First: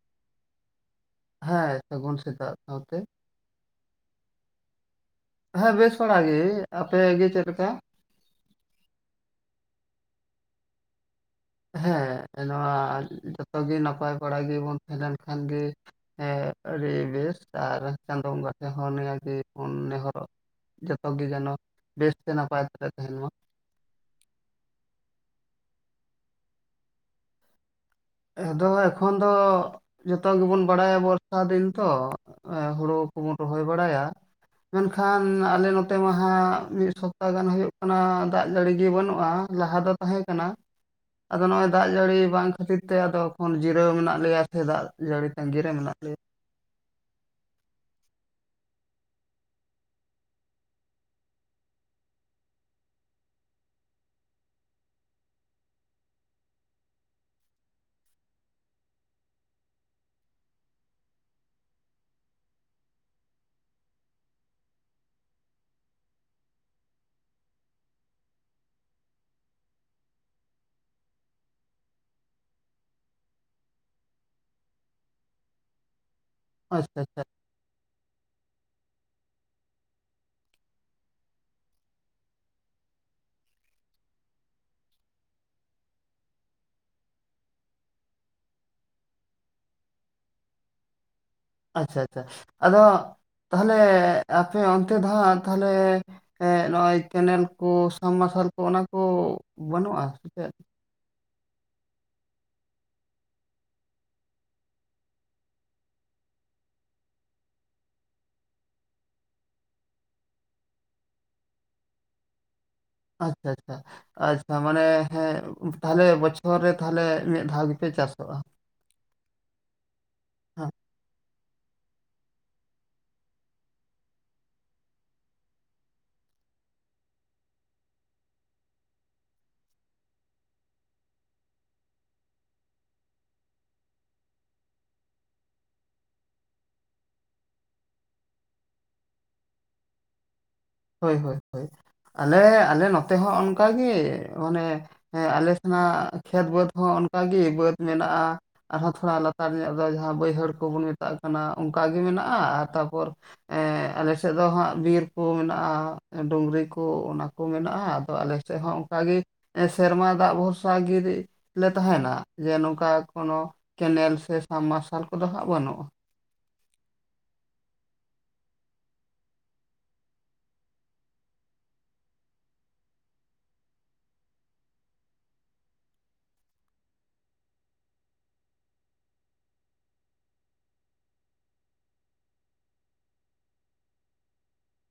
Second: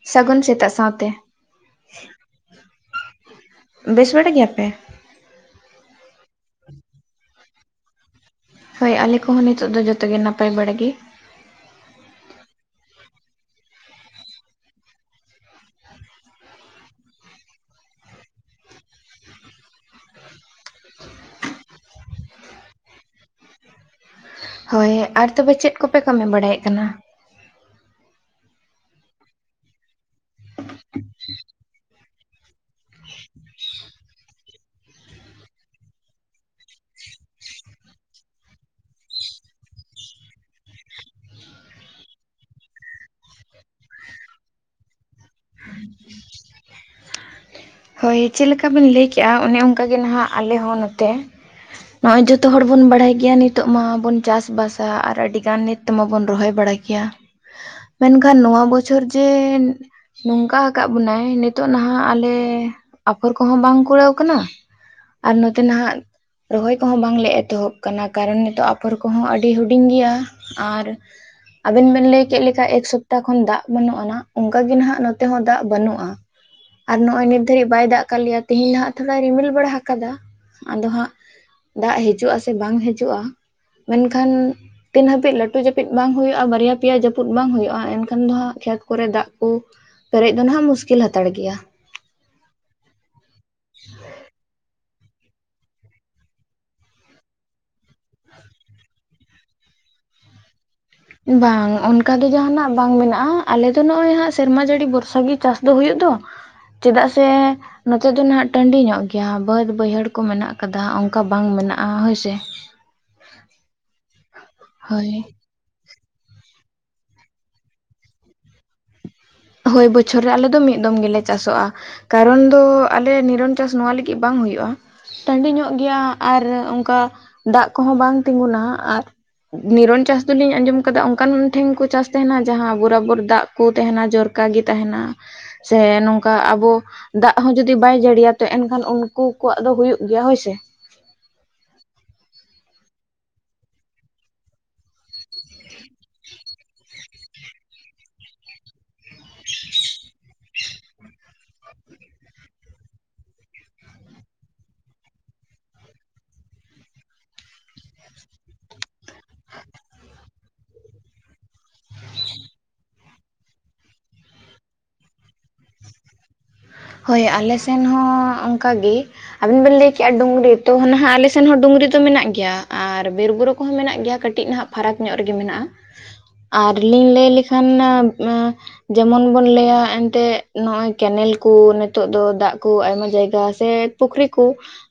ᱥᱟᱹᱜᱩᱱ ᱥᱮᱛᱟᱜ ᱥᱟᱶᱛᱮ ᱦᱮᱸ ᱥᱟᱹᱜᱩᱱ ᱥᱮᱛᱟᱜ ᱥᱟᱶᱛᱮ ᱵᱮᱥ ᱵᱟᱲᱟ ᱜᱮᱭᱟᱯᱮ? ᱦᱮᱸ ᱵᱮᱥ ᱵᱟᱲᱟ ᱜᱮ ᱟᱯᱮ ᱜᱮ ᱪᱮᱫ ᱞᱮᱠᱟ? ᱦᱳᱭ ᱟᱞᱮ ᱠᱚᱦᱚᱸ ᱱᱤᱛᱚᱜ ᱫᱚ ᱡᱚᱛᱚ ᱜᱮ ᱱᱟᱯᱟᱭ ᱵᱟᱲᱟ ᱜᱮ ᱾ ᱦᱮᱸ ᱱᱚᱣᱟ ᱡᱚᱛᱚ ᱜᱮ ᱱᱟᱯᱟᱭ ᱵᱟᱲᱟ ᱜᱮᱵᱚᱱ ᱛᱟᱦᱮᱸ ᱞᱮᱱ ᱠᱷᱟᱱ ᱜᱮ ᱦᱮᱸ ᱟᱹᱰᱤ ᱵᱮᱥ ᱟᱨ ᱪᱟᱸᱫᱳ ᱵᱚᱸᱜᱟ ᱴᱷᱮᱱ ᱦᱚᱸ ᱱᱤᱭᱟᱹ ᱜᱮ ᱵᱚᱱ ᱱᱮᱦᱚᱨᱚᱜ ᱡᱚᱛᱚ ᱜᱮ ᱡᱮᱱᱚ ᱵᱮᱥᱛᱮ ᱱᱟᱯᱟᱭ ᱠᱟᱛᱮᱞᱮ ᱛᱟᱦᱮᱱ ᱢᱟ ᱾ ᱦᱳᱭ᱾ ᱟᱨ ᱛᱚᱵᱮ ᱪᱮᱫ ᱠᱚᱯᱮ ᱠᱟᱹᱢᱤ ᱵᱟᱲᱟᱭᱮᱫ ᱠᱟᱱᱟ? ᱟᱫᱚ ᱮᱠᱷᱚᱱ ᱫᱚ ᱡᱚᱛᱚ ᱜᱮᱵᱚᱱ ᱵᱟᱲᱟᱭᱟ ᱵᱚᱨᱥᱟ ᱫᱤᱱ ᱛᱚ᱾ ᱦᱩᱲᱩ ᱠᱚᱵᱚᱱ ᱨᱚᱦᱚᱭ ᱵᱟᱲᱟᱭᱟ᱾ ᱢᱮᱱᱠᱷᱟᱱ ᱟᱞᱮ ᱱᱚᱛᱮ ᱢᱟ ᱦᱟᱸᱜ ᱢᱤᱫ ᱥᱚᱯᱛᱟ ᱜᱟᱱ ᱦᱩᱭᱩᱜ ᱠᱟᱱᱟ ᱫᱟᱜ ᱡᱟᱹᱲᱤ ᱜᱮ ᱵᱟᱹᱱᱩᱜᱼᱟ᱾ ᱞᱟᱦᱟ ᱫᱚ ᱛᱟᱦᱮᱸ ᱠᱟᱱᱟ᱾ ᱟᱫᱚ ᱱᱚᱜᱼᱚᱭ ᱫᱟᱜ ᱡᱟᱹᱲᱤ ᱵᱟᱝ ᱠᱷᱟᱹᱛᱤᱨ ᱚᱱᱛᱮ ᱟᱫᱚ ᱮᱠᱷᱚᱱ ᱡᱤᱨᱟᱹᱣ ᱢᱮᱱᱟᱜ ᱞᱮᱭᱟ ᱥᱮ ᱫᱟᱜ ᱡᱟᱹᱲᱤ ᱛᱟᱸᱜᱤᱨᱮ ᱢᱮᱱᱟᱜ ᱞᱮᱭᱟ᱾ ᱦᱳᱭ ᱪᱮᱫ ᱞᱮᱠᱟ ᱵᱮᱱ ᱞᱟᱹᱭ ᱠᱮᱜᱼᱟ, ᱚᱱᱮ ᱚᱱᱠᱟ ᱜᱮ ᱱᱟᱦᱟᱜ ᱟᱞᱮ ᱦᱚᱸ ᱱᱚᱛᱮ ᱱᱚᱜᱼᱚᱭ ᱡᱚᱛᱚ ᱦᱚᱲ ᱵᱚᱱ ᱵᱟᱲᱟᱭ ᱜᱮᱭᱟ ᱱᱤᱛᱚᱜ ᱢᱟ ᱵᱚᱱ ᱪᱟᱥ ᱵᱟᱥᱟ ᱟᱨ ᱟᱹᱰᱤ ᱜᱟᱱ ᱱᱤᱛ ᱛᱮ ᱢᱟᱵᱚᱱ ᱨᱚᱦᱚᱭ ᱵᱟᱲᱟᱭ ᱜᱮᱭᱟ, ᱢᱮᱱᱠᱷᱟᱱ ᱱᱚᱣᱟ ᱵᱚᱪᱷᱚᱨ ᱡᱮ ᱱᱚᱝᱠᱟ ᱟᱠᱟᱫ ᱵᱚᱱᱟᱭ ᱱᱤᱛᱚᱜ ᱱᱟᱦᱟᱜ ᱟᱞᱮ ᱟᱯᱷᱚᱨ ᱠᱚᱦᱚᱸ ᱵᱟᱝ ᱠᱩᱲᱟᱹᱣ ᱠᱟᱱᱟ᱾ ᱟᱨ ᱱᱚᱛᱮ ᱱᱟᱦᱟᱜ ᱨᱚᱦᱚᱭ ᱠᱚᱦᱚᱸ ᱵᱟᱝᱞᱮ ᱮᱛᱚᱦᱚᱵ ᱟᱠᱟᱱᱟ, ᱠᱟᱨᱚᱱ ᱱᱤᱛᱚᱜ ᱟᱯᱷᱚᱨ ᱠᱚᱦᱚᱸ ᱟᱹᱰᱤ ᱦᱩᱰᱤᱧ ᱜᱮᱭᱟ᱾ ᱟᱨ ᱟᱵᱮᱱ ᱵᱮᱱ ᱞᱟᱹᱭ ᱠᱮᱫ ᱞᱮᱠᱟ ᱮᱠ ᱥᱚᱯᱛᱟᱦᱚ ᱠᱷᱚᱱ ᱫᱟᱜ ᱵᱟᱹᱱᱩᱜ ᱟᱱᱟᱜ ᱚᱱᱠᱟᱜ ᱜᱮ ᱱᱟᱦᱟᱜ ᱱᱚᱛᱮ ᱦᱚᱸ ᱫᱟᱜ ᱵᱟᱹᱱᱩᱜᱼᱟ᱾ ᱟᱨ ᱟᱪᱪᱷᱟ ᱟᱪᱪᱷᱟ ᱱᱚᱜᱼᱚᱭ ᱱᱤᱛ ᱫᱷᱟᱹᱨᱤᱡ ᱵᱟᱭ ᱫᱟᱜ ᱠᱟᱜ ᱞᱮᱭᱟ᱾ ᱛᱮᱦᱤᱧ ᱫᱚ ᱦᱟᱸᱜ ᱛᱷᱚᱲᱟ ᱨᱤᱢᱤᱞ ᱵᱟᱲᱟ ᱟᱠᱟᱫᱟ᱾ ᱟᱫᱚ ᱦᱟᱸᱜ ᱫᱟᱜ ᱦᱤᱡᱩᱜ ᱟᱥᱮ ᱵᱟᱝ ᱦᱤᱡᱩᱜᱼᱟ ᱢᱮᱱᱠᱷᱟᱱ ᱛᱤᱱ ᱦᱟᱹᱵᱤᱡ ᱞᱟᱹᱴᱩ ᱡᱟᱹᱯᱤᱫ ᱵᱟᱝ ᱦᱩᱭᱩᱜᱼᱟ, ᱵᱟᱨᱭᱟ ᱯᱮᱭᱟ ᱡᱟᱹᱯᱩᱫ ᱵᱟᱝ ᱦᱩᱭᱩᱜᱼᱟ, ᱮᱱᱠᱷᱟᱱ ᱫᱚ ᱦᱟᱸᱜ ᱠᱷᱮᱛ ᱠᱚᱨᱮ ᱫᱟᱜ ᱠᱚ ᱯᱮᱨᱮᱡ ᱫᱚ ᱱᱟᱦᱟᱜ ᱢᱩᱥᱠᱤᱞ ᱦᱟᱛᱟᱲ ᱜᱮᱭᱟ᱾ ᱟᱪᱪᱷᱟ ᱟᱪᱪᱷᱟ, ᱟᱫᱚ ᱛᱟᱦᱚᱞᱮ ᱟᱯᱮ ᱚᱱᱛᱮ ᱫᱚ ᱦᱟᱸᱜ ᱛᱟᱦᱚᱞᱮ ᱮᱜ ᱱᱚᱜᱼᱚᱭ ᱠᱮᱱᱮᱞ ᱠᱚ ᱥᱟᱵ ᱢᱟᱨᱥᱟᱞ ᱠᱚ ᱚᱱᱟ ᱠᱚ ᱵᱟᱹᱱᱩᱜᱼᱟ ᱥᱮ ᱪᱮᱫ? ᱵᱟᱝ ᱚᱱᱠᱟ ᱫᱚ ᱡᱟᱦᱟᱱᱟᱜ ᱵᱟᱝ ᱢᱮᱱᱟᱜᱼᱟ, ᱟᱞᱮ ᱫᱚ ᱱᱚᱜᱼᱚᱭ ᱦᱟᱜ ᱥᱮᱨᱢᱟ ᱡᱟᱹᱲᱤ ᱵᱚᱨᱥᱟ ᱜᱮ ᱪᱟᱥ ᱫᱚ ᱦᱩᱭᱩᱜ ᱫᱚ ᱪᱮᱫᱟᱜ ᱥᱮ ᱱᱚᱛᱮ ᱫᱚ ᱱᱟᱦᱟᱜ ᱴᱟᱺᱰᱤ ᱧᱚᱜ ᱜᱮᱭᱟ, ᱵᱟᱹᱫᱽ ᱵᱟᱹᱭᱦᱟᱹᱲ ᱠᱚ ᱢᱮᱱᱟᱜ ᱟᱠᱟᱫᱟ᱾ ᱚᱱᱠᱟ ᱵᱟᱝ ᱢᱮᱱᱟᱜᱼᱟ ᱦᱳᱭᱥᱮᱼᱼ ᱟᱪᱪᱷᱟ ᱟᱪᱪᱷᱟ ᱟᱪᱪᱷᱟ ᱢᱟᱱᱮ ᱦᱳᱭ ᱦᱮᱸ ᱛᱟᱦᱚᱞᱮ ᱵᱚᱪᱷᱚᱨ ᱨᱮ ᱛᱟᱦᱞᱮ ᱢᱤᱫ ᱫᱷᱟᱣ ᱜᱮᱯᱮ ᱪᱟᱥᱚᱜᱼᱟ᱾ ᱦᱳᱭ, ᱵᱚᱪᱷᱚᱨ ᱨᱮ ᱟᱞᱮ ᱫᱚ ᱦᱮᱸ ᱢᱤᱫ ᱫᱚᱢ ᱜᱮᱞᱮ ᱪᱟᱥᱚᱜᱼᱟ᱾ ᱠᱟᱨᱚᱱ ᱫᱚ ᱟᱞᱮ ᱱᱤᱨᱚᱱ ᱪᱟᱥ ᱱᱚᱣᱟ ᱞᱟᱹᱜᱤᱫ ᱵᱟᱝ ᱦᱩᱭᱩᱜᱼᱟ᱾ ᱴᱟᱺᱰᱤ ᱧᱚᱜ ᱜᱮᱭᱟ ᱟᱨ ᱚᱱᱠᱟ ᱫᱟᱜ ᱠᱚᱦᱚᱸ ᱵᱟᱝ ᱛᱤᱸᱜᱩᱱᱟ ᱟᱨ ᱱᱤᱨᱚᱱ ᱪᱟᱥ ᱫᱚᱞᱤᱧ ᱟᱸᱡᱚᱢ ᱟᱠᱟᱫᱟ ᱚᱱᱠᱟᱱ ᱴᱷᱮᱱ ᱠᱚ ᱪᱟᱥ ᱛᱟᱦᱮᱱᱟ᱾ ᱡᱟᱦᱟᱸ ᱵᱚᱨᱟᱵᱚᱨ ᱫᱟᱜ ᱠᱩ ᱛᱟᱦᱮᱱᱟ ᱡᱚᱨ ᱠᱟᱜᱮ ᱛᱟᱦᱮᱱᱟ ᱥᱮ ᱱᱚᱝᱠᱟ ᱟᱵᱚ ᱫᱟᱜ ᱦᱚᱸ ᱡᱩᱫᱤ ᱵᱟᱭ ᱡᱟᱹᱲᱤᱭᱟ ᱛᱚ ᱮᱱᱠᱷᱟᱱ ᱩᱱᱠᱩ ᱠᱚᱣᱟᱜ ᱫᱚ ᱦᱩᱭᱩᱜ ᱜᱮᱭᱟ ᱦᱳᱭᱥᱮ᱾ ᱦᱳᱭ ᱦᱳᱭ ᱟᱞᱮ ᱟᱞᱮ ᱱᱚᱛᱮ ᱦᱚᱸ ᱚᱱᱠᱟᱜᱮ ᱢᱟᱱᱮ ᱦᱮᱸ ᱟᱞᱮ ᱥᱮᱱᱟᱜ ᱠᱷᱮᱛ ᱵᱟᱹᱫᱽ ᱦᱚᱸ ᱚᱱᱠᱟ ᱜᱮ ᱵᱟᱹᱫᱽ ᱢᱮᱱᱟᱜᱼᱟ᱾ ᱟᱨᱦᱚᱸ ᱛᱷᱚᱲᱟ ᱞᱟᱛᱟᱨ ᱧᱚᱜ ᱫᱚ ᱡᱟᱦᱟ ᱵᱟᱹᱭᱦᱟᱹᱲ ᱠᱚᱵᱚᱱ ᱢᱮᱛᱟᱜ ᱠᱟᱱᱟ ᱚᱱᱠᱟᱜ ᱜᱮ ᱢᱮᱱᱟᱜᱼᱟ᱾ ᱟᱨ ᱛᱟᱯᱚᱨ ᱮᱸᱜ ᱟᱞᱮ ᱥᱮᱫ ᱫᱚ ᱦᱟᱸᱜ ᱵᱤᱨ ᱠᱚ ᱢᱮᱱᱟᱜᱼᱼ ᱰᱩᱝᱨᱤ ᱠᱚ ᱚᱱᱟ ᱠᱚ ᱢᱮᱱᱟᱜᱼᱟ, ᱟᱫᱚ ᱟᱞᱮ ᱥᱮᱫ ᱦᱚᱸ ᱚᱱᱠᱟᱜᱮ ᱥᱮᱨᱢᱟ ᱫᱟᱜ ᱵᱷᱚᱨᱥᱟ ᱜᱤᱼᱼ ᱞᱮ ᱛᱟᱦᱮᱱᱟ᱾ ᱡᱮ ᱱᱚᱝᱠᱟ ᱠᱳᱱᱳ ᱠᱮᱱᱮᱞ ᱥᱮ ᱥᱟᱵᱢᱟᱨᱥᱟᱞ ᱠᱚᱫᱚ ᱦᱟᱸᱜ ᱵᱟᱹᱱᱩᱜᱼᱟ᱾ ᱦᱳᱭ ᱟᱞᱮ ᱥᱮᱱ ᱦᱚᱸ ᱚᱱᱠᱟ ᱜᱮ᱾ ᱟᱹᱵᱤᱱ ᱵᱮᱱ ᱞᱟᱹᱭ ᱠᱮᱫᱼᱟ ᱰᱩᱝᱨᱤ, ᱛᱚ ᱱᱟᱦᱟᱜ ᱟᱞᱮ ᱥᱮᱱ ᱦᱚᱸ ᱰᱩᱝᱨᱤ ᱫᱚ ᱢᱮᱱᱟᱜ ᱜᱮᱭᱟ᱾ ᱟᱨ ᱵᱤᱨᱼᱵᱩᱨᱩ ᱠᱚᱦᱚᱸ ᱢᱮᱱᱟᱜ ᱜᱮᱭᱟ ᱠᱟᱹᱴᱤᱡ ᱱᱟᱦᱟᱜ ᱯᱷᱟᱨᱟᱠ ᱧᱚᱜ ᱨᱮᱜᱮ ᱢᱮᱱᱟᱜᱼᱟ᱾ ᱟᱨ ᱞᱤᱧ ᱞᱟᱹᱭ ᱞᱮᱠᱷᱟᱱᱼᱼ ᱡᱮᱢᱚᱱ ᱵᱚᱱ ᱞᱟᱹᱭᱟ ᱮᱱᱛᱮᱫ ᱱᱚᱜᱼᱚᱭ ᱠᱮᱱᱮᱞᱼᱼ ᱠᱩ ᱱᱤᱛᱚᱜ ᱫᱚ ᱫᱟᱜ ᱠᱚ ᱟᱭᱢᱟ ᱡᱟᱭᱜᱟ ᱥᱮ ᱯᱩᱠᱷᱨᱤ ᱠᱚ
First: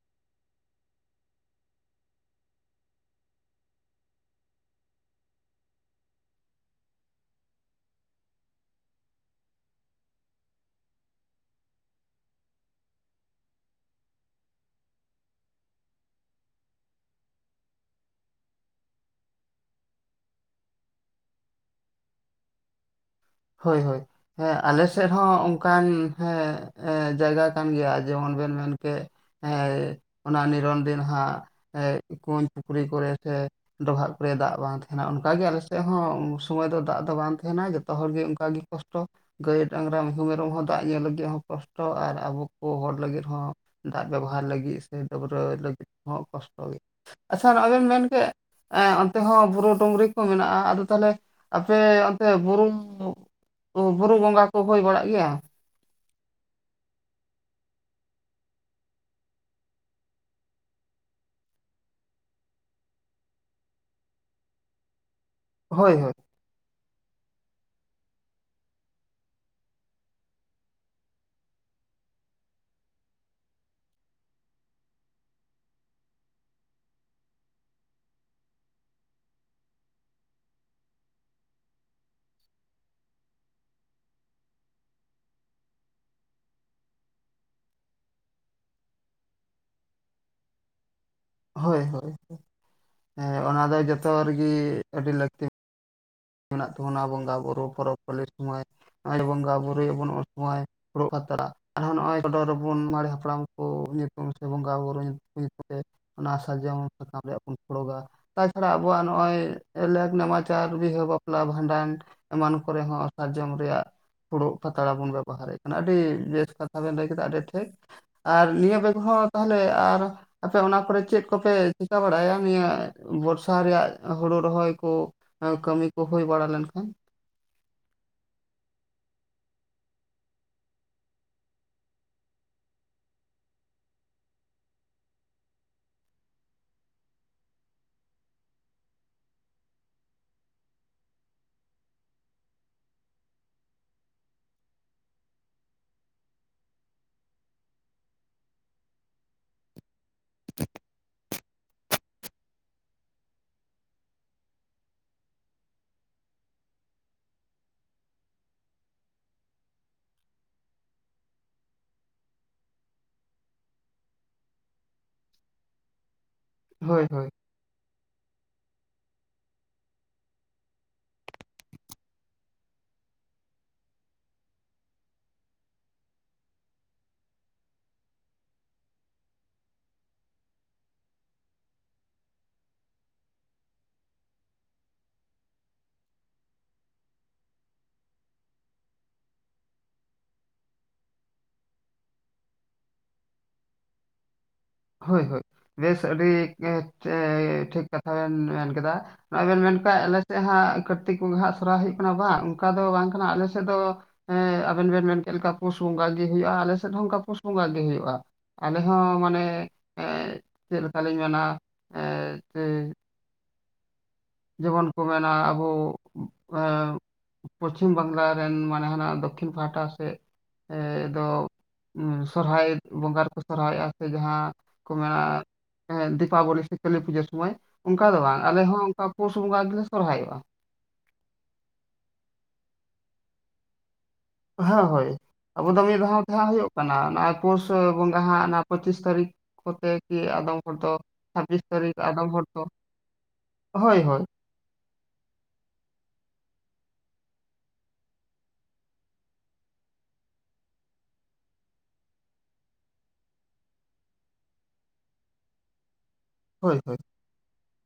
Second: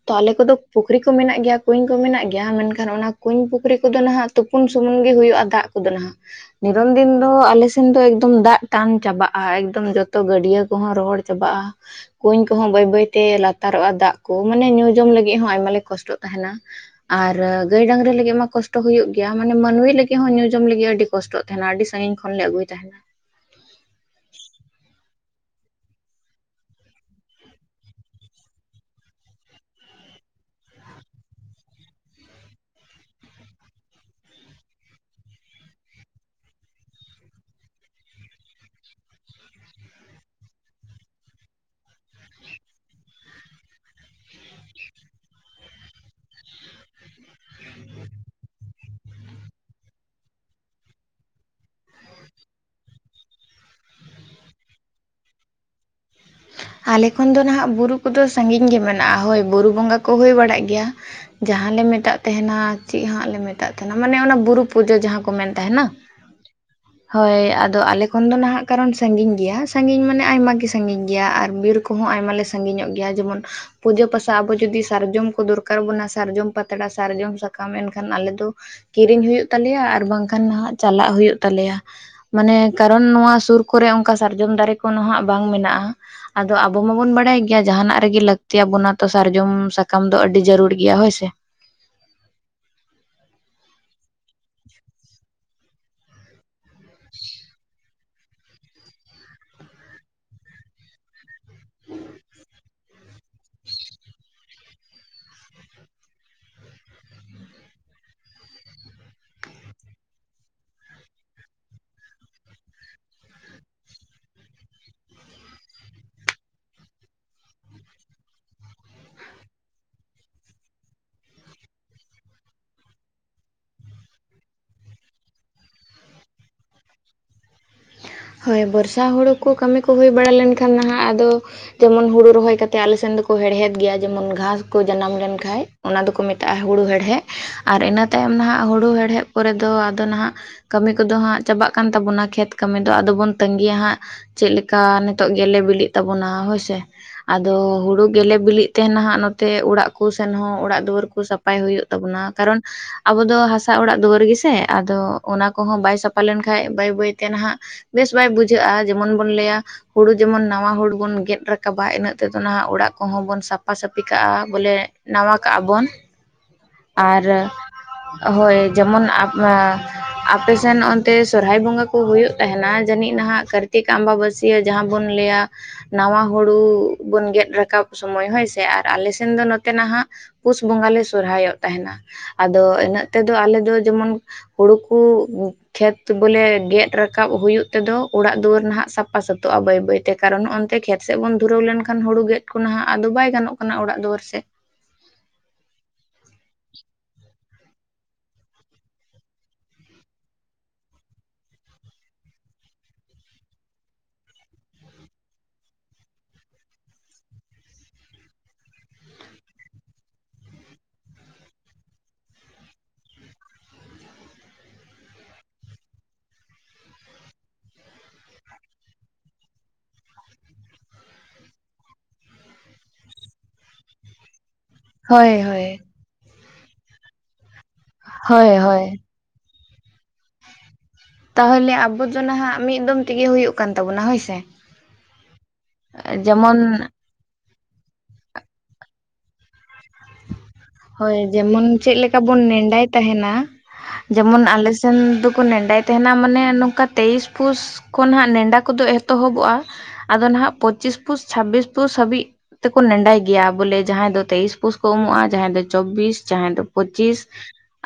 ᱛᱚ ᱟᱞᱮ ᱠᱚᱫᱚ ᱯᱩᱠᱷᱨᱤ ᱠᱚ ᱢᱮᱱᱟᱜ ᱜᱮᱭᱟ᱾ ᱠᱩᱧ ᱠᱚ ᱢᱮᱱᱟᱜ ᱜᱮᱭᱟ, ᱢᱮᱱᱠᱷᱟᱱ ᱚᱱᱟ ᱠᱩᱧ ᱯᱩᱠᱷᱨᱤ ᱠᱚᱫᱚ ᱱᱟᱦᱟᱜ ᱛᱩᱯᱩᱱ ᱥᱩᱢᱩᱱ ᱜᱮ ᱦᱩᱭᱩᱜᱼᱟ, ᱫᱟᱜ ᱠᱚᱫᱚ ᱱᱟᱦᱟᱜ ᱱᱤᱨᱚᱱ ᱫᱤᱱ ᱫᱚ ᱟᱞᱮᱥᱮᱱ ᱫᱚ ᱮᱠᱫᱚᱢ ᱫᱟᱜ ᱴᱟᱱ ᱪᱟᱵᱟᱜᱼᱟ᱾ ᱮᱠᱫᱚᱢ ᱡᱚᱛᱚ ᱜᱟᱹᱰᱤᱭᱟᱹ ᱠᱚᱦᱚᱸ ᱨᱚᱦᱚᱲ ᱪᱟᱵᱟᱜᱼᱟ᱾ ᱠᱩᱧ ᱠᱚᱦᱚᱸ ᱵᱟᱹᱭ ᱵᱟᱹᱭᱛᱮ ᱞᱟᱛᱟᱨᱚᱜᱼᱟ, ᱫᱟᱜ ᱠᱚ ᱢᱟᱱᱮ ᱧᱩ ᱡᱚᱢ ᱞᱟᱹᱜᱤᱫ ᱦᱚᱸ ᱟᱭᱢᱟ ᱞᱮ ᱠᱚᱥᱴᱚᱜ ᱛᱟᱦᱮᱱᱟ᱾ ᱟᱨ ᱜᱟᱹᱭ ᱰᱟᱝᱨᱤ ᱞᱟᱹᱜᱤᱫ ᱢᱟ ᱠᱚᱥᱴᱚ ᱦᱩᱭᱩᱜ ᱜᱮᱭᱟ᱾ ᱢᱟᱱᱮ ᱢᱟᱹᱱᱩᱭ ᱞᱟᱹᱜᱤᱫ ᱦᱚᱸ ᱧᱩ ᱡᱚᱢ ᱞᱟᱹᱜᱤᱫ ᱦᱚ ᱟᱹᱰᱤ ᱠᱚᱥᱴᱚᱜ ᱛᱟᱦᱮᱱᱟ᱾ ᱟᱹᱰᱤ ᱥᱟᱺᱜᱤᱧ ᱠᱷᱚᱱ ᱞᱮ ᱟᱹᱜᱩᱭ ᱛᱟᱸᱦᱮᱱᱟ᱾ ᱦᱳᱭ ᱦᱳᱭ᱾ ᱦᱮᱸ ᱟᱞᱮ ᱥᱮᱫ ᱦᱚᱸ ᱚᱱᱠᱟᱱ ᱦᱮᱸ ᱮ ᱡᱟᱭᱜᱟ ᱠᱟᱱ ᱜᱮᱭᱟ ᱡᱮᱢᱚᱱ ᱵᱮᱱ ᱢᱮᱱᱠᱮᱜ ᱦᱮᱸ ᱚᱱᱟ ᱱᱤᱨᱚᱱᱫᱤᱱ ᱦᱟᱸᱜ ᱮ ᱠᱩᱧ, ᱯᱩᱠᱷᱨᱤ ᱠᱚᱨᱮ ᱥᱮ ᱰᱚᱵᱷᱟᱜ ᱠᱚᱨᱮ ᱫᱟᱜ ᱵᱟᱝ ᱛᱟᱦᱮᱱᱟ ᱚᱱᱠᱟᱜᱮ ᱟᱞᱮᱥᱮᱫ ᱦᱚᱸ ᱥᱚᱢᱚᱭ ᱫᱚ ᱫᱟᱜ ᱫᱚ ᱵᱟᱝ ᱛᱟᱦᱮᱱᱟ ᱡᱚᱛᱚ ᱡᱷᱚᱛᱚ ᱦᱚᱲ ᱜᱮ ᱚᱱᱠᱟᱜ ᱜᱮ ᱠᱚᱥᱴᱚ ᱜᱟᱹᱭ, ᱰᱟᱝᱨᱟ, ᱢᱤᱦᱩ, ᱢᱮᱨᱚᱢ ᱦᱚᱸ ᱫᱟᱜ ᱧᱩ ᱞᱟᱹᱜᱤᱫ ᱦᱚᱸ ᱠᱚᱥᱴᱚ ᱟᱨ ᱟᱵᱚ ᱠᱚ ᱦᱚᱲ ᱞᱟᱹᱜᱤᱫ ᱦᱚᱸ ᱫᱟᱜ ᱵᱮᱵᱚᱦᱟᱨ ᱞᱟᱹᱜᱤᱫ ᱥᱮ ᱰᱟᱹᱵᱽᱨᱟᱹ ᱞᱟᱹᱜᱤᱫ ᱦᱚᱸ ᱠᱚᱥᱴᱚ ᱜᱮᱸ᱾ ᱟᱪᱪᱷᱟ ᱟᱵᱮᱱ ᱢᱮᱱ ᱠᱮᱫ ᱚᱱᱛᱮ ᱦᱚᱸ ᱵᱩᱨᱩ-ᱰᱩᱝᱨᱤ ᱠᱚ ᱢᱮᱱᱟᱜᱼᱟ? ᱟᱫᱚ ᱛᱟᱦᱚᱞᱮ ᱟᱯᱮ ᱚᱱᱛᱮ ᱵᱩᱨᱩ [unintelligible] ᱵᱩᱨᱩ ᱵᱚᱸᱜᱟ ᱠᱚ ᱦᱩᱭ ᱵᱟᱲᱟᱜ ᱜᱮᱭᱟ? ᱟᱞᱮ ᱠᱷᱚᱱ ᱫᱚ ᱱᱟᱦᱟᱜ ᱵᱩᱨᱩ ᱠᱚᱫᱚ ᱥᱟᱹᱜᱤᱧ ᱜᱮ ᱢᱮᱱᱟᱜᱼᱟ ᱦᱳᱭ ᱵᱩᱨᱩ ᱵᱚᱸᱜᱟ ᱠᱚ ᱦᱩᱭ ᱵᱟᱲᱟᱜ ᱜᱮᱭᱟ᱾ ᱡᱟᱦᱟᱸ ᱞᱮ ᱢᱮᱛᱟᱜ ᱛᱟᱦᱮᱱᱟ ᱪᱮᱫ ᱦᱟᱸᱜ ᱞᱮ ᱢᱮᱛᱟᱜ ᱛᱟᱦᱮᱱᱟ ᱢᱟᱱᱮ ᱚᱱᱟ ᱵᱩᱨᱩ ᱯᱩᱡᱟᱹ ᱡᱟᱦᱟᱸ ᱠᱚ ᱢᱮᱱ ᱛᱟᱦᱮᱱᱟ ᱦᱳᱭ ᱦᱳᱭ ᱦᱳᱭ ᱟᱫᱚ ᱟᱞᱮ ᱠᱷᱚᱱ ᱫᱚ ᱱᱟᱦᱟᱜ ᱠᱟᱨᱚᱱ ᱥᱟᱺᱜᱤᱧ ᱜᱮᱭᱟ᱾ ᱥᱟᱺᱜᱤᱧ ᱢᱟᱱᱮ ᱟᱭᱢᱟ ᱜᱮ ᱥᱟᱺᱜᱤᱧ ᱜᱮᱭᱟ ᱜᱮᱭᱟ ᱟᱨ ᱵᱤᱨ ᱠᱚᱦᱚᱸ ᱟᱭᱢᱟ ᱞᱮ ᱥᱟᱹᱜᱤᱧᱚᱜ ᱜᱮᱭᱟ ᱡᱮᱢᱚᱱ ᱯᱩᱡᱟᱹ ᱯᱟᱥᱟ ᱟᱵᱚ ᱡᱩᱫᱤ ᱥᱟᱨᱡᱚᱢ ᱠᱚ ᱫᱚᱨᱠᱟᱨ ᱵᱚᱱᱟ ᱥᱟᱨᱡᱚᱢ ᱯᱟᱛᱲᱟ ᱥᱟᱨᱡᱚᱢ ᱥᱟᱠᱟᱢ ᱮᱱᱠᱷᱟᱱ ᱟᱞᱮ ᱫᱚ ᱠᱤᱨᱤᱧ ᱦᱩᱭᱩᱜ ᱛᱟᱞᱮᱭᱟ ᱟᱨ ᱵᱟᱝᱠᱷᱟᱱ ᱦᱟ‍ᱸᱜ ᱪᱟᱞᱟᱜ ᱦᱩᱭᱩᱜ ᱛᱟᱞᱮᱭᱟ᱾ ᱢᱟᱱᱮ ᱠᱟᱨᱚᱱ ᱱᱚᱣᱟ ᱥᱩᱨ ᱠᱚᱨᱮ ᱚᱱᱠᱟ ᱥᱟᱨᱡᱚᱢ ᱫᱟᱨᱮ ᱠᱚ ᱱᱚᱦᱟᱜ ᱵᱟᱝ ᱢᱮᱱᱟᱜᱼᱟ᱾ ᱟᱫᱚ ᱟᱵᱚ ᱢᱟᱵᱚᱱ ᱵᱟᱲᱟᱭ ᱜᱮᱭᱟ ᱡᱟᱦᱟᱸᱱᱟᱜ ᱨᱮᱜᱮ ᱞᱟᱹᱠᱛᱤ ᱟᱵᱚᱱᱟ ᱛᱚ ᱥᱟᱨᱡᱚᱢ ᱥᱟᱠᱟᱢ ᱫᱚ ᱟᱹᱰᱤ ᱡᱟᱨᱩᱲ ᱜᱮᱭᱟ ᱦᱳᱭᱥᱮ᱾ ᱦᱳᱭ ᱦᱳᱭ ᱦᱮᱸ ᱚᱱᱟ ᱫᱚ ᱡᱷᱚᱛᱚ ᱨᱮᱜᱮ ᱟᱹᱰᱤ ᱞᱟᱹᱠᱛᱤ ᱢᱮᱱᱟᱜ ᱛᱟᱵᱚᱱᱟ ᱵᱚᱸᱜᱟ, ᱵᱩᱨᱩ ᱯᱚᱨᱚᱵᱽ, ᱯᱟᱹᱞᱤ ᱥᱚᱢᱚᱭ ᱱᱚᱜ ᱚᱭ ᱵᱚᱸᱜᱟ, ᱵᱩᱨᱩᱭᱟᱵᱚᱱ ᱩᱱ ᱥᱚᱢᱚᱭ ᱯᱩᱨᱟ ᱟᱹᱛᱲᱟ ᱟᱨᱦᱚᱸ ᱱᱚᱸᱜᱼᱚᱭ ᱪᱚᱰᱚᱨ ᱨᱮᱵᱚᱱ ᱢᱟᱨᱮ ᱦᱟᱯᱲᱟᱢ ᱠᱚ ᱧᱩᱛᱩᱢ ᱥᱮ ᱵᱚᱸᱜᱟᱼᱵᱩᱨᱩ ᱧᱩᱛᱩᱢ ᱛᱮ ᱚᱱᱟ ᱥᱟᱨᱡᱚᱢ ᱥᱟᱠᱟᱢ ᱨᱮᱭᱟᱜ ᱵᱚᱱ ᱯᱷᱩᱲᱩᱜᱟ᱾ ᱛᱟᱪᱷᱟᱲᱟ ᱟᱵᱚᱣᱟᱜ ᱱᱚᱸᱜᱼᱚᱭ ᱞᱮᱠ, ᱱᱮᱢᱟᱪᱟᱨ ᱵᱤᱦᱟᱹ ᱵᱟᱯ ᱵᱟᱯᱞᱟ, ᱵᱷᱟᱸᱰᱟᱱ ᱮᱢᱟᱱ ᱠᱚᱨᱮ ᱦᱚᱸ ᱥᱟᱨᱡᱚᱢ ᱨᱮᱭᱟᱜ ᱯᱷᱩᱲᱩᱜ ᱯᱟᱛᱲᱟ ᱵᱚᱱ ᱵᱮᱵᱚᱦᱟᱨᱮᱫ ᱠᱟᱱᱟ ᱟᱹᱰᱤ ᱵᱮᱥ ᱠᱟᱛᱷᱟ ᱵᱮᱱ ᱞᱟᱹᱭ ᱠᱮᱫᱟ ᱟᱹᱰᱤ ᱴᱷᱮᱡ, ᱟᱨ ᱱᱤᱭᱟᱹ ᱵᱮᱜᱽ ᱦᱚᱸ ᱛᱟᱦᱚᱞᱮ ᱟᱨ ᱟᱯᱮ ᱚᱱᱟ ᱠᱚᱨᱮ ᱪᱮᱫ ᱠᱚᱯᱮ ᱪᱤᱠᱟᱹ ᱵᱟᱲᱟᱭᱟ ᱱᱤᱭᱟᱹ ᱵᱚᱨᱥᱟ ᱨᱮᱭᱟᱜ ᱦᱩᱲᱩ ᱨᱚᱦᱚᱭ ᱠᱚ ᱦᱮᱸ ᱠᱟᱹᱢᱤ ᱠᱚ ᱦᱩᱭ ᱵᱟᱲᱟ ᱞᱮᱱᱠᱷᱟᱱ ᱦᱳᱭ ᱵᱚᱨᱥᱟ ᱦᱩᱲᱩ ᱠᱚ ᱠᱟᱹᱢᱤ ᱠᱚ ᱦᱩᱭ ᱵᱟᱲᱟ ᱞᱮᱱᱠᱷᱟᱱ ᱱᱟᱦᱟᱸᱜ ᱟᱫᱚ ᱡᱮᱢᱚᱱ ᱦᱩᱲᱩ ᱨᱚᱦᱚᱭ ᱠᱟ ᱠᱟᱛᱮᱫ ᱟᱞᱮ ᱥᱮᱱ ᱫᱚᱠᱚ ᱦᱮᱲᱦᱮᱫ ᱜᱮᱭᱟ ᱡᱮᱢᱚᱱ ᱜᱷᱟᱸᱥ ᱠᱚ ᱡᱟᱱᱟᱢ ᱞᱮᱱᱠᱷᱟᱡ ᱚᱱᱟ ᱫᱚᱠᱚ ᱢᱮᱛᱟᱜᱼᱟ ᱦᱩᱲᱩ ᱦᱮᱲᱦᱮᱫ ᱟᱨ ᱤᱱᱟᱹ ᱛᱟᱭᱚᱢ ᱱᱟᱦᱟᱸᱜ ᱦᱩᱲᱩ ᱦᱮᱲᱦᱮᱫ ᱯᱚᱨᱮ ᱫᱚ ᱟᱫᱚ ᱱᱟᱦᱟᱸᱜ ᱠᱟᱹᱢᱤ ᱠᱚᱫᱚ ᱦᱟᱸᱜ ᱪᱟᱵᱟᱜ ᱠᱟᱱ ᱛᱟᱵᱚᱱᱟ ᱠᱷᱮᱛ ᱠᱟᱹᱢᱤ, ᱫᱟ ᱟᱫᱚ ᱵᱚᱱ ᱛᱟᱸᱜᱤᱭᱟ ᱦᱟᱸᱜ ᱪᱮᱫ ᱞᱮᱠᱟ ᱱᱤᱛᱚᱜ ᱜᱮᱞᱮ ᱵᱤᱞᱤᱜ ᱛᱟᱵᱚᱱᱟ ᱦᱳᱭᱥᱮ᱾ ᱟᱫᱚ ᱦᱩᱲᱩ ᱜᱮᱞᱮ ᱵᱤᱞᱤᱜ ᱛᱟᱦᱮᱸᱱᱟ ᱦᱟᱸᱜ ᱱᱚᱛᱮ ᱚᱲᱟᱜ ᱠᱚ ᱥᱮᱱ ᱦᱚᱸ ᱚᱲᱟᱜ ᱫᱩᱣᱟᱹᱨ ᱠᱚ ᱥᱟ ᱯᱟᱭ ᱦᱩᱭᱩᱜ ᱛᱟᱵᱚᱱᱟ ᱠᱟᱨᱚᱱ ᱟᱵᱚ ᱫᱚ ᱦᱟᱥᱟ ᱚᱲᱟᱜ ᱫᱩᱣᱟᱹᱨ ᱜᱮᱥᱮ ᱟᱫᱚ ᱚᱱᱟ ᱠᱚᱦᱚᱸ ᱵᱟᱭ ᱥᱟᱯᱷᱟ ᱞᱮᱱᱠᱟᱱ ᱵᱟᱹᱭ ᱵᱟᱹᱭᱛᱮ ᱱᱟᱦᱟᱸᱜ ᱵᱮᱥ ᱵᱟᱭ ᱵᱩᱡᱷᱟᱹᱜᱼᱟ ᱡᱮᱢᱚᱱ ᱵᱚᱱ ᱞᱟᱹᱭᱟ ᱦᱩᱲᱩ ᱡᱮᱢᱚᱱ ᱱᱟᱣᱟ ᱦᱩᱲᱩ ᱵᱚᱱ ᱜᱮᱫ ᱨᱟᱠᱟᱵᱟ ᱤᱱᱟᱹᱜ ᱛᱮᱫᱚ ᱱᱟᱦᱟᱸᱜ ᱚᱲᱟᱜ ᱠᱚᱦᱚᱸ ᱵᱚᱱ ᱥᱟᱯᱷᱟ ᱥᱟᱹᱯᱷᱤ ᱠᱟᱜᱼᱟ, ᱵᱚᱞᱮ ᱱᱟᱣᱟ ᱠᱟᱜᱼᱟ ᱵᱚᱱ᱾ ᱦᱳᱭ ᱟᱨ ᱦᱳᱭ ᱦᱳᱭ ᱡᱮᱢᱚᱱ ᱟᱵ ᱟᱯᱮᱥᱮᱱ ᱚᱱᱛᱮ ᱥᱚᱨᱦᱟᱭ ᱵᱚᱸᱜᱟ ᱠᱚ ᱦᱩᱭᱩᱜ ᱛᱟᱦᱮᱱᱟ? ᱡᱟᱹᱱᱤᱡ ᱱᱟᱦᱟᱸᱜ ᱠᱟᱨᱛᱤᱠ ᱟᱢᱵᱟᱵᱟᱹᱥ ᱭᱟᱹ ᱡᱟᱦᱟᱸ ᱵᱚᱱ ᱞᱟᱹᱭᱟ ᱱᱟᱣᱟ ᱦᱩᱲᱩ ᱵᱚᱱ ᱜᱮᱫ ᱨᱟᱠᱟᱵ ᱥᱚᱢᱚᱭ ᱦᱳᱭᱥᱮ, ᱟᱨ ᱟᱞᱮ ᱥᱮᱱ ᱫᱚ ᱱᱚᱛᱮ ᱱᱟᱦᱟᱸᱜ ᱯᱩᱥ ᱵᱚᱸᱜᱟ ᱞᱮ ᱥᱚᱨᱦᱟᱭᱚᱜ ᱛᱟᱦᱮᱸᱱᱟ ᱟᱫᱚ ᱤᱱᱟᱹᱜ ᱛᱮᱫᱚ ᱟᱞᱮ ᱫᱚ ᱡᱮᱢᱚᱱ ᱦᱩᱲᱩ ᱠᱩ ᱩᱸ ᱠᱷᱮᱛ ᱵᱚᱞᱮ ᱜᱮᱫ ᱨᱟᱠᱟᱵ ᱦᱩᱭᱩᱜ ᱛᱮᱫᱚ ᱚᱲᱟᱜ ᱫᱩᱣᱟᱹᱨ ᱱᱟᱦᱟᱸᱜ ᱥᱟᱯᱟ ᱥᱟᱹᱛᱚᱜᱼᱟ ᱵᱟᱹᱭ ᱵᱟᱹᱭ ᱛᱮ ᱠᱟᱨᱚᱱ ᱚᱱᱛᱮ ᱠᱷᱮᱛ ᱥᱮᱫ ᱵᱚᱱ ᱫᱷᱩᱨᱟᱹᱣ ᱞᱮᱱᱠᱷᱟᱱ ᱦᱩᱲᱩ ᱜᱮᱫ ᱠᱚ ᱱᱟᱦᱟᱸᱜ ᱟᱫᱚ ᱵᱟᱭ ᱜᱟᱱᱚᱜ ᱠᱟᱱᱟ ᱚᱲᱟᱜ ᱫᱩᱣᱟᱹᱨ ᱥᱮᱫ᱾ ᱦᱳᱭ ᱦᱳᱭ ᱵᱮᱥ ᱟᱹᱰᱤ ᱮᱸ ᱪᱮ ᱴᱷᱤᱠ ᱠᱟᱛᱷᱟ ᱵᱮᱱ ᱢᱮᱱ ᱠᱮᱫᱟ, ᱱᱚᱸᱜᱼᱚᱭ ᱵᱮᱱ ᱢᱮᱱ ᱠᱷᱟᱱ ᱟᱞᱮ ᱥᱮᱫ ᱦᱟᱸᱜ ᱠᱟᱨᱛᱤᱠ ᱵᱚᱸᱜᱟ ᱦᱟᱸᱜ ᱥᱚᱨᱟᱭ ᱦᱩᱭᱩᱜ ᱠᱟᱱᱟ ᱵᱟᱝ ᱚᱱᱠᱟ ᱫᱚ ᱵᱟᱝ ᱠᱟᱱᱟ ᱟᱞᱮ ᱥᱮᱫ ᱫᱚ ᱦᱮᱸ ᱟᱵᱮᱱ ᱵᱮᱱ ᱢᱮᱱ ᱠᱮᱫ ᱞᱮᱠᱟ ᱯᱩᱥ ᱵᱚᱸᱜᱟ ᱜᱮ ᱦᱩᱭᱩᱜᱼᱟ ᱟᱞᱮ ᱥᱮᱫ ᱦᱚᱸ ᱚᱱᱠᱟ ᱯᱩᱥ ᱵᱚᱸᱜᱟ ᱜᱮ ᱦᱩᱭᱩᱜᱼᱟ᱾ ᱟᱞᱮ ᱦᱚᱸ ᱢᱟᱱᱮ ᱮᱸ ᱪᱮᱜ ᱞᱮᱠᱟᱞᱤᱧ ᱢᱮᱱᱟ ᱮᱸ ᱪᱮ ᱡᱮᱢᱚᱱ ᱠᱚ ᱢᱮᱱᱟ ᱟᱵᱚ ᱟ ᱯᱚᱥᱪᱷᱤᱢ ᱵᱟᱝᱞᱟ ᱨᱮᱱ ᱢᱟᱱᱮ ᱦᱟᱱᱟᱜ ᱫᱚᱠᱠᱷᱤᱱ ᱯᱟᱦᱟᱴᱟ ᱥᱮᱫ ᱮᱫᱚ ᱥᱚᱨᱦᱟᱭ ᱵᱚᱸᱜᱟ ᱨᱮᱠᱚ ᱥᱚᱨᱦᱟᱭᱚᱜᱼᱟ ᱥᱮ ᱡᱟᱦᱟᱸ ᱠᱚ ᱢᱮᱱᱟ ᱦᱳᱭ ᱦᱳᱭ ᱫᱤᱯᱟᱵᱚᱞᱤ ᱥᱮ ᱠᱟᱹᱞᱤ ᱯᱩᱡᱟᱹ ᱥᱚᱢᱚᱭ ᱚᱱᱠᱟ ᱫᱚ ᱵᱟᱝ ᱦᱳᱭ ᱟᱞᱮ ᱦᱚᱸ ᱦᱳᱭ ᱚᱱᱠᱟ ᱯᱩᱥ ᱵᱚᱸᱜᱟ ᱜᱮᱞᱮ ᱥᱚᱨᱦᱟᱭᱚᱜᱼᱟ᱾ ᱛᱟᱦᱚᱞᱮ ᱟᱵᱚ ᱫᱚ ᱱᱟᱦᱟᱸᱜ ᱢᱤᱫ ᱫᱚᱢ ᱛᱮᱜᱮ ᱦᱩᱭᱩᱜ ᱠᱟᱱ ᱛᱟᱵᱚᱱᱟ ᱦᱳᱭᱥᱮ᱾ ᱦᱮᱸ ᱦᱳᱭ ᱟᱵᱚ ᱫᱚ ᱢᱤᱫ ᱫᱷᱟᱣ ᱛᱮᱦᱟᱸᱜ ᱦᱩᱭᱩᱜ ᱠᱟᱱᱟ ᱱᱚᱣᱟ ᱯᱳᱥ ᱵᱚᱸᱜᱟ ᱦᱟᱸᱜ ᱚᱱᱟ ᱯᱚᱸᱪᱤᱥ ᱛᱟᱹᱨᱤᱠᱷ ᱠᱚᱛᱮ ᱜᱮ ᱟᱫᱚᱢ ᱦᱚᱲ ᱫᱚ ᱦᱳᱭ ᱪᱷᱟᱵᱵᱤᱥ ᱡᱮᱢᱚᱱ ᱪᱮᱫ ᱛᱟᱹᱨᱤᱠᱷ ᱞᱮᱠᱟ ᱟᱫᱚᱢ ᱵᱚᱱ ᱦᱚᱲ ᱫᱚ ᱱᱮᱰᱟᱭ ᱛᱟᱦᱮᱱᱟ ᱦᱳᱭ ᱦᱳᱭ ᱡᱮᱢᱚᱱ ᱟᱞᱮ ᱥᱮᱱ ᱫᱚᱠᱚ ᱱᱮᱸᱰᱟᱭ ᱛᱟᱦᱮᱱᱟ ᱢᱟᱱᱮ ᱱᱚᱝᱠᱟ ᱛᱮᱭᱤᱥ ᱯᱩᱥ ᱠᱷᱚᱱ ᱦᱟᱸᱜ ᱱᱮᱰᱟ ᱠᱚᱫᱚ ᱮᱛᱚᱦᱚᱵᱚᱜ-ᱟ ᱟᱫᱚ ᱱᱟᱜ ᱯᱚᱸᱪᱤᱥ ᱯᱩᱥ ᱪᱷᱟᱵᱵᱤᱥ ᱯᱩᱥ ᱦᱟᱹᱵᱤᱡ ᱛᱮᱠᱚ ᱱᱮᱰᱟᱭ ᱜᱮᱭᱟ ᱵᱚᱞᱮ ᱡᱟᱦᱟᱸᱭ ᱫᱚ ᱛᱮᱭᱤᱥ ᱯᱩᱥ ᱠᱚ ᱩᱢᱩᱜ-ᱟ ᱡᱟᱦᱟᱸᱭ ᱫᱚ ᱪᱚᱵᱵᱤᱥ ᱡᱟᱦᱟᱭ ᱫᱚ ᱦᱳᱭ ᱦᱳᱭ ᱯᱚᱸᱪᱤᱥ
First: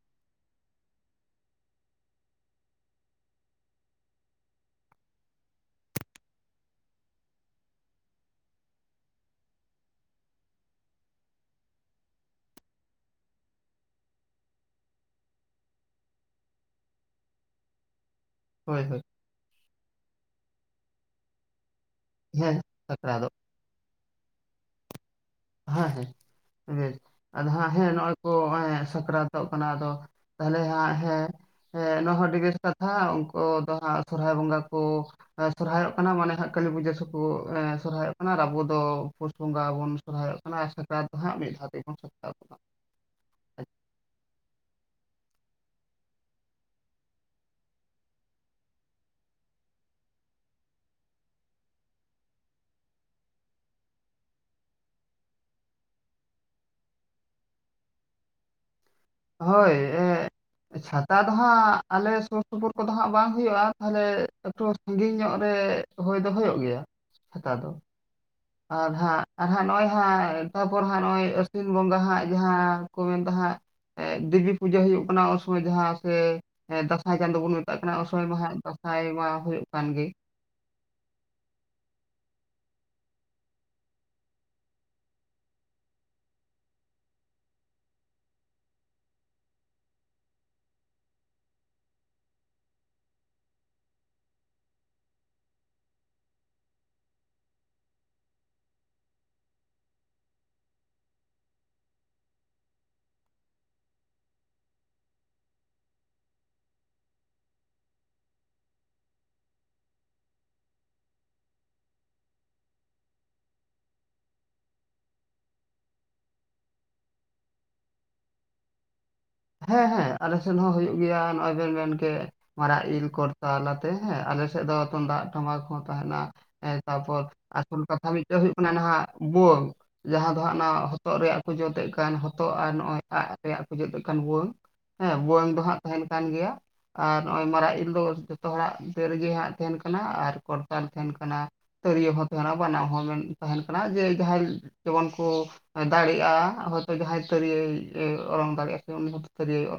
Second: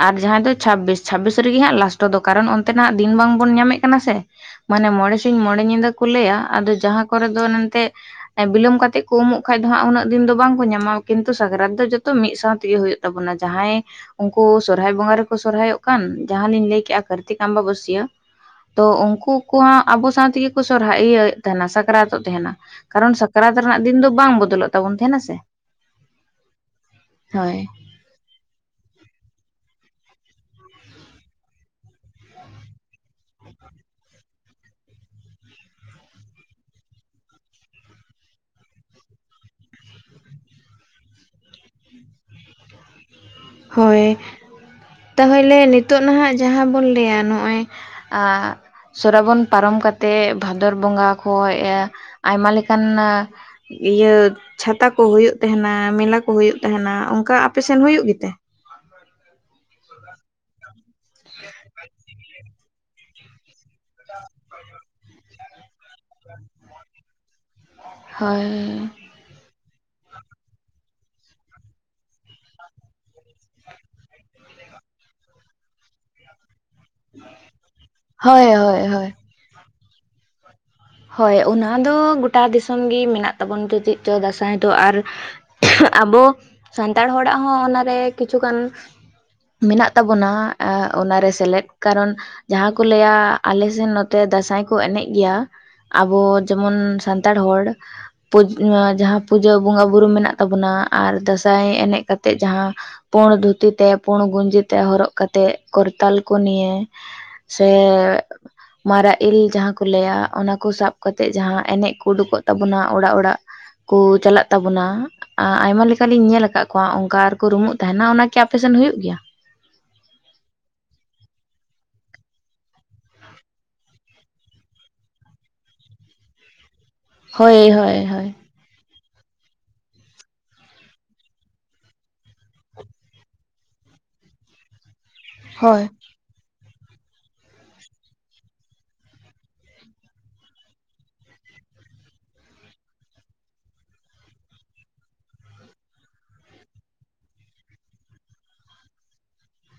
ᱟᱨ ᱡᱟᱦᱟᱸᱭ ᱫᱚ ᱪᱷᱟᱵᱵᱤᱥ ᱪᱷᱟᱵᱵᱤᱥ ᱨᱮᱜᱮ ᱦᱟᱸᱜ ᱞᱟᱥᱴᱚ ᱫᱚ ᱠᱟᱨᱚᱱ ᱚᱱᱛᱮ ᱫᱤᱱ ᱵᱟᱝᱵᱚᱱ ᱧᱟᱢᱮᱫ ᱠᱟᱱᱟ ᱥᱮ ᱾ ᱢᱟᱱᱮ ᱢᱚᱬᱮ ᱥᱤᱧ ᱢᱚᱬᱮ ᱧᱤᱫᱟᱹ ᱠᱚ ᱞᱟᱹᱭᱟ ᱟᱫᱚ ᱡᱟᱦᱟᱸ ᱠᱚᱨᱮ ᱫᱚ ᱮᱱᱛᱮ ᱵᱤᱞᱚᱢ ᱠᱟᱛᱮᱜ ᱠᱚ ᱩᱢᱚᱜ ᱠᱷᱟᱡ ᱫᱚ ᱦᱟᱸᱜ ᱩᱱᱟᱹᱜ ᱫᱤᱱ ᱫᱚ ᱵᱟᱝᱠᱚ ᱧᱟᱢᱟ ᱠᱤᱱᱛᱩ ᱥᱟᱠᱨᱟᱛ ᱫᱚ ᱡᱚᱛᱚ ᱢᱤᱫ ᱥᱟᱶᱛ [unintelligible] ᱦᱩᱭᱩᱜ ᱛᱟᱵᱚᱱᱟ ᱡᱟᱦᱟᱸᱭ ᱩᱱᱠᱩ ᱥᱚᱨᱦᱟᱭ ᱵᱚᱸᱜᱟ ᱨᱮᱠᱚ ᱥᱚᱨᱦᱟᱭᱚᱜ ᱠᱟᱱ ᱡᱟᱦᱟᱸ ᱞᱤᱧ ᱞᱟᱹᱭᱠᱮᱜ-ᱟ ᱠᱟᱨᱛᱤᱠ ᱟᱢᱵᱟ ᱵᱟᱹᱥᱭᱟᱹ ᱦᱳᱭ ᱛᱚ ᱦᱳᱭ ᱩᱱᱠᱩ ᱠᱚ ᱦᱟᱸᱜ ᱟᱵᱚ ᱥᱟᱶ ᱛᱮᱜᱮ ᱠᱚ ᱥᱚᱨᱦᱟᱭ ᱤᱭᱟᱹ ᱛᱟᱦᱮᱱᱟ ᱥᱟᱠᱨᱟᱛᱚᱜ ᱛᱟᱦᱮᱱᱟ ᱦᱮᱸ ᱠᱟᱨᱚᱱ ᱥᱟᱠᱨᱟᱛᱚᱜ ᱥᱟᱠᱨᱟᱛ ᱨᱮᱱᱟᱜ ᱫᱤᱱ ᱫᱚ ᱵᱟᱝ ᱵᱚᱫᱚᱞᱚᱜ ᱛᱟᱵᱚᱱ ᱛᱟᱦᱮᱱᱟ ᱥᱮ᱾ ᱦᱮᱸ ᱦᱮᱸ ᱵᱮᱥ ᱟᱫᱚ ᱦᱳᱭ ᱦᱟᱸᱜ ᱦᱮᱸ ᱱᱚᱜ-ᱚᱭ ᱠᱚ ᱚᱭ ᱥᱟᱠᱨᱟᱛᱚᱜ ᱠᱟᱱᱟ ᱟᱫᱚ ᱛᱟᱦᱚᱞᱮ ᱦᱟᱸᱜ ᱦᱮᱸ ᱾ ᱦᱮᱸ ᱱᱚᱶᱟ ᱦᱚᱸ ᱟᱹᱰᱤ ᱵᱮᱥ ᱠᱟᱛᱷᱟ ᱩᱱᱠᱩ ᱫᱚ ᱦᱟᱸᱜ ᱥᱚᱨᱦᱟᱭ ᱵᱚᱸᱜᱟ ᱠᱚ ᱥᱚᱨᱦᱟᱭᱚᱜ ᱠᱟᱱᱟ ᱢᱟᱱᱮ ᱦᱟᱸᱜ ᱠᱟᱹᱞᱤ ᱯᱩᱡᱟᱹ ᱥᱮᱫ ᱠᱚ ᱥᱚᱨᱦᱟᱭᱚᱜ ᱠᱟᱱᱟ ᱟᱵᱚ ᱫᱚ ᱯᱩᱥ ᱵᱚᱸᱜᱟ ᱵᱚᱱ ᱥᱚᱨᱚᱦᱟᱭ ᱚᱜ ᱠᱟᱱᱟ ᱟᱨ ᱥᱟᱠᱨᱟᱛ ᱫᱚ ᱦᱟᱸᱜ ᱢᱤᱫ ᱫᱷᱟ ᱛᱮᱵᱚᱱ ᱥᱟᱠᱨᱟᱛᱚᱜ ᱠᱟᱱᱟ ᱾ ᱦᱳᱭ ᱾ ᱛᱟᱦᱚᱞᱮ ᱱᱤᱛᱚᱜ ᱱᱟᱦᱟᱸᱜ ᱡᱟᱦᱟᱸ ᱵᱚᱱ ᱞᱟᱹᱭᱟ ᱱᱚᱜ-ᱚᱭ ᱥᱚᱨᱦᱟᱭ ᱵᱚᱱ ᱯᱟᱨᱚᱢ ᱠᱟᱛᱮᱫ ᱵᱷᱟᱫᱚᱨ ᱵᱚᱸᱜᱟ ᱠᱷᱚᱡ ᱟᱭᱢᱟ ᱞᱮᱠᱟᱱ ᱤᱭᱟᱹ ᱪᱷᱟᱛᱟ ᱠᱚ ᱦᱩᱭᱩᱜ ᱛᱟᱦᱮᱱᱟ ᱢᱮᱞᱟ ᱠᱚ ᱦᱩᱭᱩᱜ ᱛᱟᱦᱮᱱᱟ ᱚᱱᱠᱟ ᱟᱯᱮ ᱥᱮᱱ ᱦᱩᱭᱩᱜ ᱜᱮᱛᱮ? ᱦᱳᱭ ᱪᱷᱟᱛᱟ ᱫᱚ ᱦᱟᱸᱜ ᱟᱞᱮ ᱥᱩᱨ ᱥᱩᱯᱩᱨ ᱠᱚᱫᱚ ᱦᱟᱸᱜ ᱵᱟᱝ ᱦᱩᱭᱩᱜ-ᱟ ᱾ ᱛᱟᱦᱚᱞᱮ ᱮᱠᱴᱩ ᱥᱟᱹᱜᱤᱧ ᱧᱚᱜ ᱨᱮ ᱦᱩᱭ ᱫᱚ ᱦᱩᱭᱩᱜ ᱜᱮᱭᱟ ᱪᱷᱟᱛᱟ ᱫᱚ ᱾ ᱦᱳᱭ ᱟᱨ ᱦᱟᱸᱜ [inaudible] ᱟᱨ ᱦᱟᱸᱜ ᱱᱚᱜ-ᱚᱭ ᱦᱟᱸᱜ ᱛᱟᱨᱯᱚᱨ ᱦᱟᱸᱜ ᱱᱚᱜᱚᱭ ᱟᱹᱥᱤᱱ ᱵᱚᱸᱜᱟ ᱦᱟᱸᱜ ᱡᱟᱦᱟᱸ ᱠᱚ ᱢᱮᱱᱫᱟ ᱦᱟᱸᱜ ᱫᱮᱵᱤ ᱯᱩᱡᱟᱹ ᱦᱩᱭᱩᱜ ᱠᱟᱱᱟ ᱩᱱᱥᱚᱢᱚᱭ ᱡᱟᱦᱟᱸ ᱥᱮ ᱦᱮ ᱫᱟᱸᱥᱟᱭ ᱪᱟᱸᱫᱳ ᱵᱚᱱ ᱢᱮᱛᱟᱜ ᱠᱟᱱᱟ ᱚᱥᱚᱭ ᱦᱳᱭ ᱢᱟᱦᱟ ᱦᱳᱭ ᱫᱟᱸᱥᱟᱭ ᱦᱳᱭ ᱢᱟ ᱦᱩᱭᱩᱜ ᱠᱟᱱ ᱜᱮ ᱦᱳᱭ ᱚᱱᱟ ᱫᱚ ᱜᱳᱴᱟ ᱫᱤᱥᱚᱢ ᱜᱮ ᱢᱮᱱᱟᱜ ᱛᱟᱵᱚᱱ ᱛᱚ ᱪᱮᱫ ᱪᱚᱝ ᱫᱟᱸᱥᱟᱭ ᱫᱚ ᱟᱨ ᱟᱵᱚ ᱥᱟᱱᱛᱟᱲ ᱦᱚᱲᱟᱜ ᱦᱚᱸ ᱚᱱᱟᱨᱮ ᱠᱤᱪᱷᱩᱜᱟᱱ ᱢᱮᱱᱟᱜ ᱛᱟᱵᱚᱱᱟ ᱚᱱᱟᱨᱮ ᱥᱮᱞᱮᱫ ᱠᱟᱨᱚᱱ ᱡᱟᱦᱟᱸ ᱠᱚ ᱞᱟᱹᱭᱟ ᱟᱞᱮᱥᱮᱱ ᱱᱚᱛᱮ ᱫᱟᱸᱥᱟᱭ ᱠᱚ ᱮᱱᱮᱡ ᱜᱮᱭᱟ ᱾ ᱟᱵᱚ ᱡᱮᱢᱚᱱ ᱥᱟᱱᱛᱟᱲ ᱦᱚᱲ ᱡᱟᱦᱟᱸ ᱯᱩᱡᱟᱹ ᱵᱚᱸᱜᱟ ᱵᱩᱨᱩ ᱢᱮᱱᱟᱜ ᱛᱟᱵᱚᱱᱟ ᱟᱨ ᱫᱟᱸᱥᱟᱭ ᱮᱱᱮᱡ ᱠᱟᱛᱮᱜ ᱡᱟᱦᱟᱸ ᱯᱩᱲ ᱫᱷᱩᱛᱤ ᱛᱮ ᱯᱩᱲ ᱜᱩᱧᱡᱤ ᱛᱮ ᱦᱚᱨᱚᱜ ᱠᱟᱛᱮᱜ ᱠᱚᱨᱛᱟᱞ ᱠᱚ ᱱᱤᱭᱮ ᱥᱮ ᱢᱟᱨᱟᱜ ᱤᱞ ᱡᱟᱦᱟᱸ ᱠᱚ ᱞᱟᱹᱭᱟ ᱚᱱᱟ ᱠᱚ ᱥᱟᱵ ᱠᱟᱛᱮᱜ ᱡᱟᱦᱟᱸ ᱮᱱᱮᱡ ᱠᱚ ᱩᱰᱩᱠᱚᱜ ᱛᱟᱵᱚᱱᱟ ᱚᱲᱟᱜ ᱚᱲᱟᱜ ᱠᱩ ᱪᱟᱞᱟᱜ ᱛᱟᱵᱚᱱᱟ ᱟᱭᱢᱟ ᱞᱮᱠᱟᱞᱤᱧ ᱧᱮᱞ ᱟᱠᱟᱜ ᱠᱚᱣᱟ ᱚᱱᱠᱟ ᱟᱨᱠᱚ ᱨᱩᱢᱩᱜ ᱛᱟᱦᱮᱱᱟ ᱚᱱᱟᱠᱤ ᱟᱯᱮ ᱥᱮᱱ ᱦᱩᱭᱩᱜ ᱜᱮᱭᱟ? ᱦᱮᱸ ᱦᱮᱸ ᱟᱞᱮ ᱥᱮᱫ ᱦᱚᱸ ᱦᱩᱭᱩᱜ ᱜᱮᱭᱟ ᱱᱚᱜ-ᱚᱭ ᱵᱮᱱ ᱢᱮᱱᱠᱮᱜ ᱾ ᱢᱟᱨᱟᱜ ᱤᱞ ᱠᱚᱨᱛᱟᱞ ᱟᱛᱮ ᱦᱮᱸ ᱟᱞᱮ ᱥᱮᱫ ᱫᱚ ᱛᱩᱢᱫᱟᱜ ᱴᱟᱢᱟᱠ ᱦᱚᱸ ᱛᱟᱦᱮᱱᱟ ᱾ ᱦᱮᱸ ᱛᱟᱨᱯᱚᱨ ᱦᱳᱭ ᱟᱥᱚᱞ ᱦᱳᱭ ᱠᱟᱛᱷᱟ ᱦᱳᱭ ᱢᱤᱫᱴᱮᱡ ᱦᱩᱭᱩᱜ ᱚᱱᱟ ᱱᱟᱦᱟᱜ ᱵᱩᱳᱝ ᱡᱟᱦᱟᱸ ᱫᱚ ᱦᱟᱸᱜ ᱚᱱᱟ ᱦᱚᱛᱚᱫ ᱨᱮᱭᱟᱜ ᱠᱚ ᱡᱩᱛᱮᱫ ᱠᱟᱱ ᱦᱚᱛᱚᱜ ᱟᱨ ᱱᱚᱜ-ᱚᱭ ᱟᱯᱮ ᱥᱮᱫ ᱪᱮᱫ ᱠᱟᱱ ᱵᱷᱩᱣᱟᱹᱝ ᱦᱮᱸ ᱵᱷᱩᱣᱟᱹᱝ ᱫᱚ ᱦᱟᱸᱜ ᱦᱳᱭ ᱛᱟᱦᱮᱱ ᱠᱟᱱ ᱜᱮᱭᱟ᱾ ᱟᱨ ᱱᱚᱜᱼᱚᱭ ᱢᱟᱨᱟᱜ ᱤᱞ ᱫᱚ ᱡᱚᱛᱚ ᱦᱚᱲᱟᱜ ᱫᱟᱹᱨ ᱨᱮᱜᱮ ᱦᱟᱸᱜ ᱛᱟᱦᱮᱸᱱ ᱠᱟᱱᱟ ᱟᱨ ᱠᱚᱨᱛᱟᱞ ᱛᱟᱦᱮᱸᱱ ᱠᱟᱱᱟ ᱛᱟᱹᱨᱭᱟᱹ ᱦᱚᱸ ᱛᱟᱦᱮᱸᱱᱟ ᱵᱟᱱᱟᱢ ᱦᱚᱸ ᱛᱟᱦᱮᱸᱱ ᱠᱟᱱᱟ ᱡᱮ ᱡᱟᱦᱟᱸᱭ ᱡᱮᱢᱚᱱ ᱠᱚ ᱟ ᱫᱟᱲᱮᱜᱼᱟ ᱦᱚᱭᱛᱚ ᱡᱟᱦᱟᱸᱭ ᱛᱟᱹᱨᱭᱟᱹᱭ ᱚᱨᱚᱝ ᱫᱟᱲᱮᱭᱟᱜᱼᱟ ᱥᱮ ᱩᱱᱤ ᱦᱚᱸᱛᱚ ᱛᱟᱹᱨᱭᱟᱹᱭ ᱚᱨᱚᱝ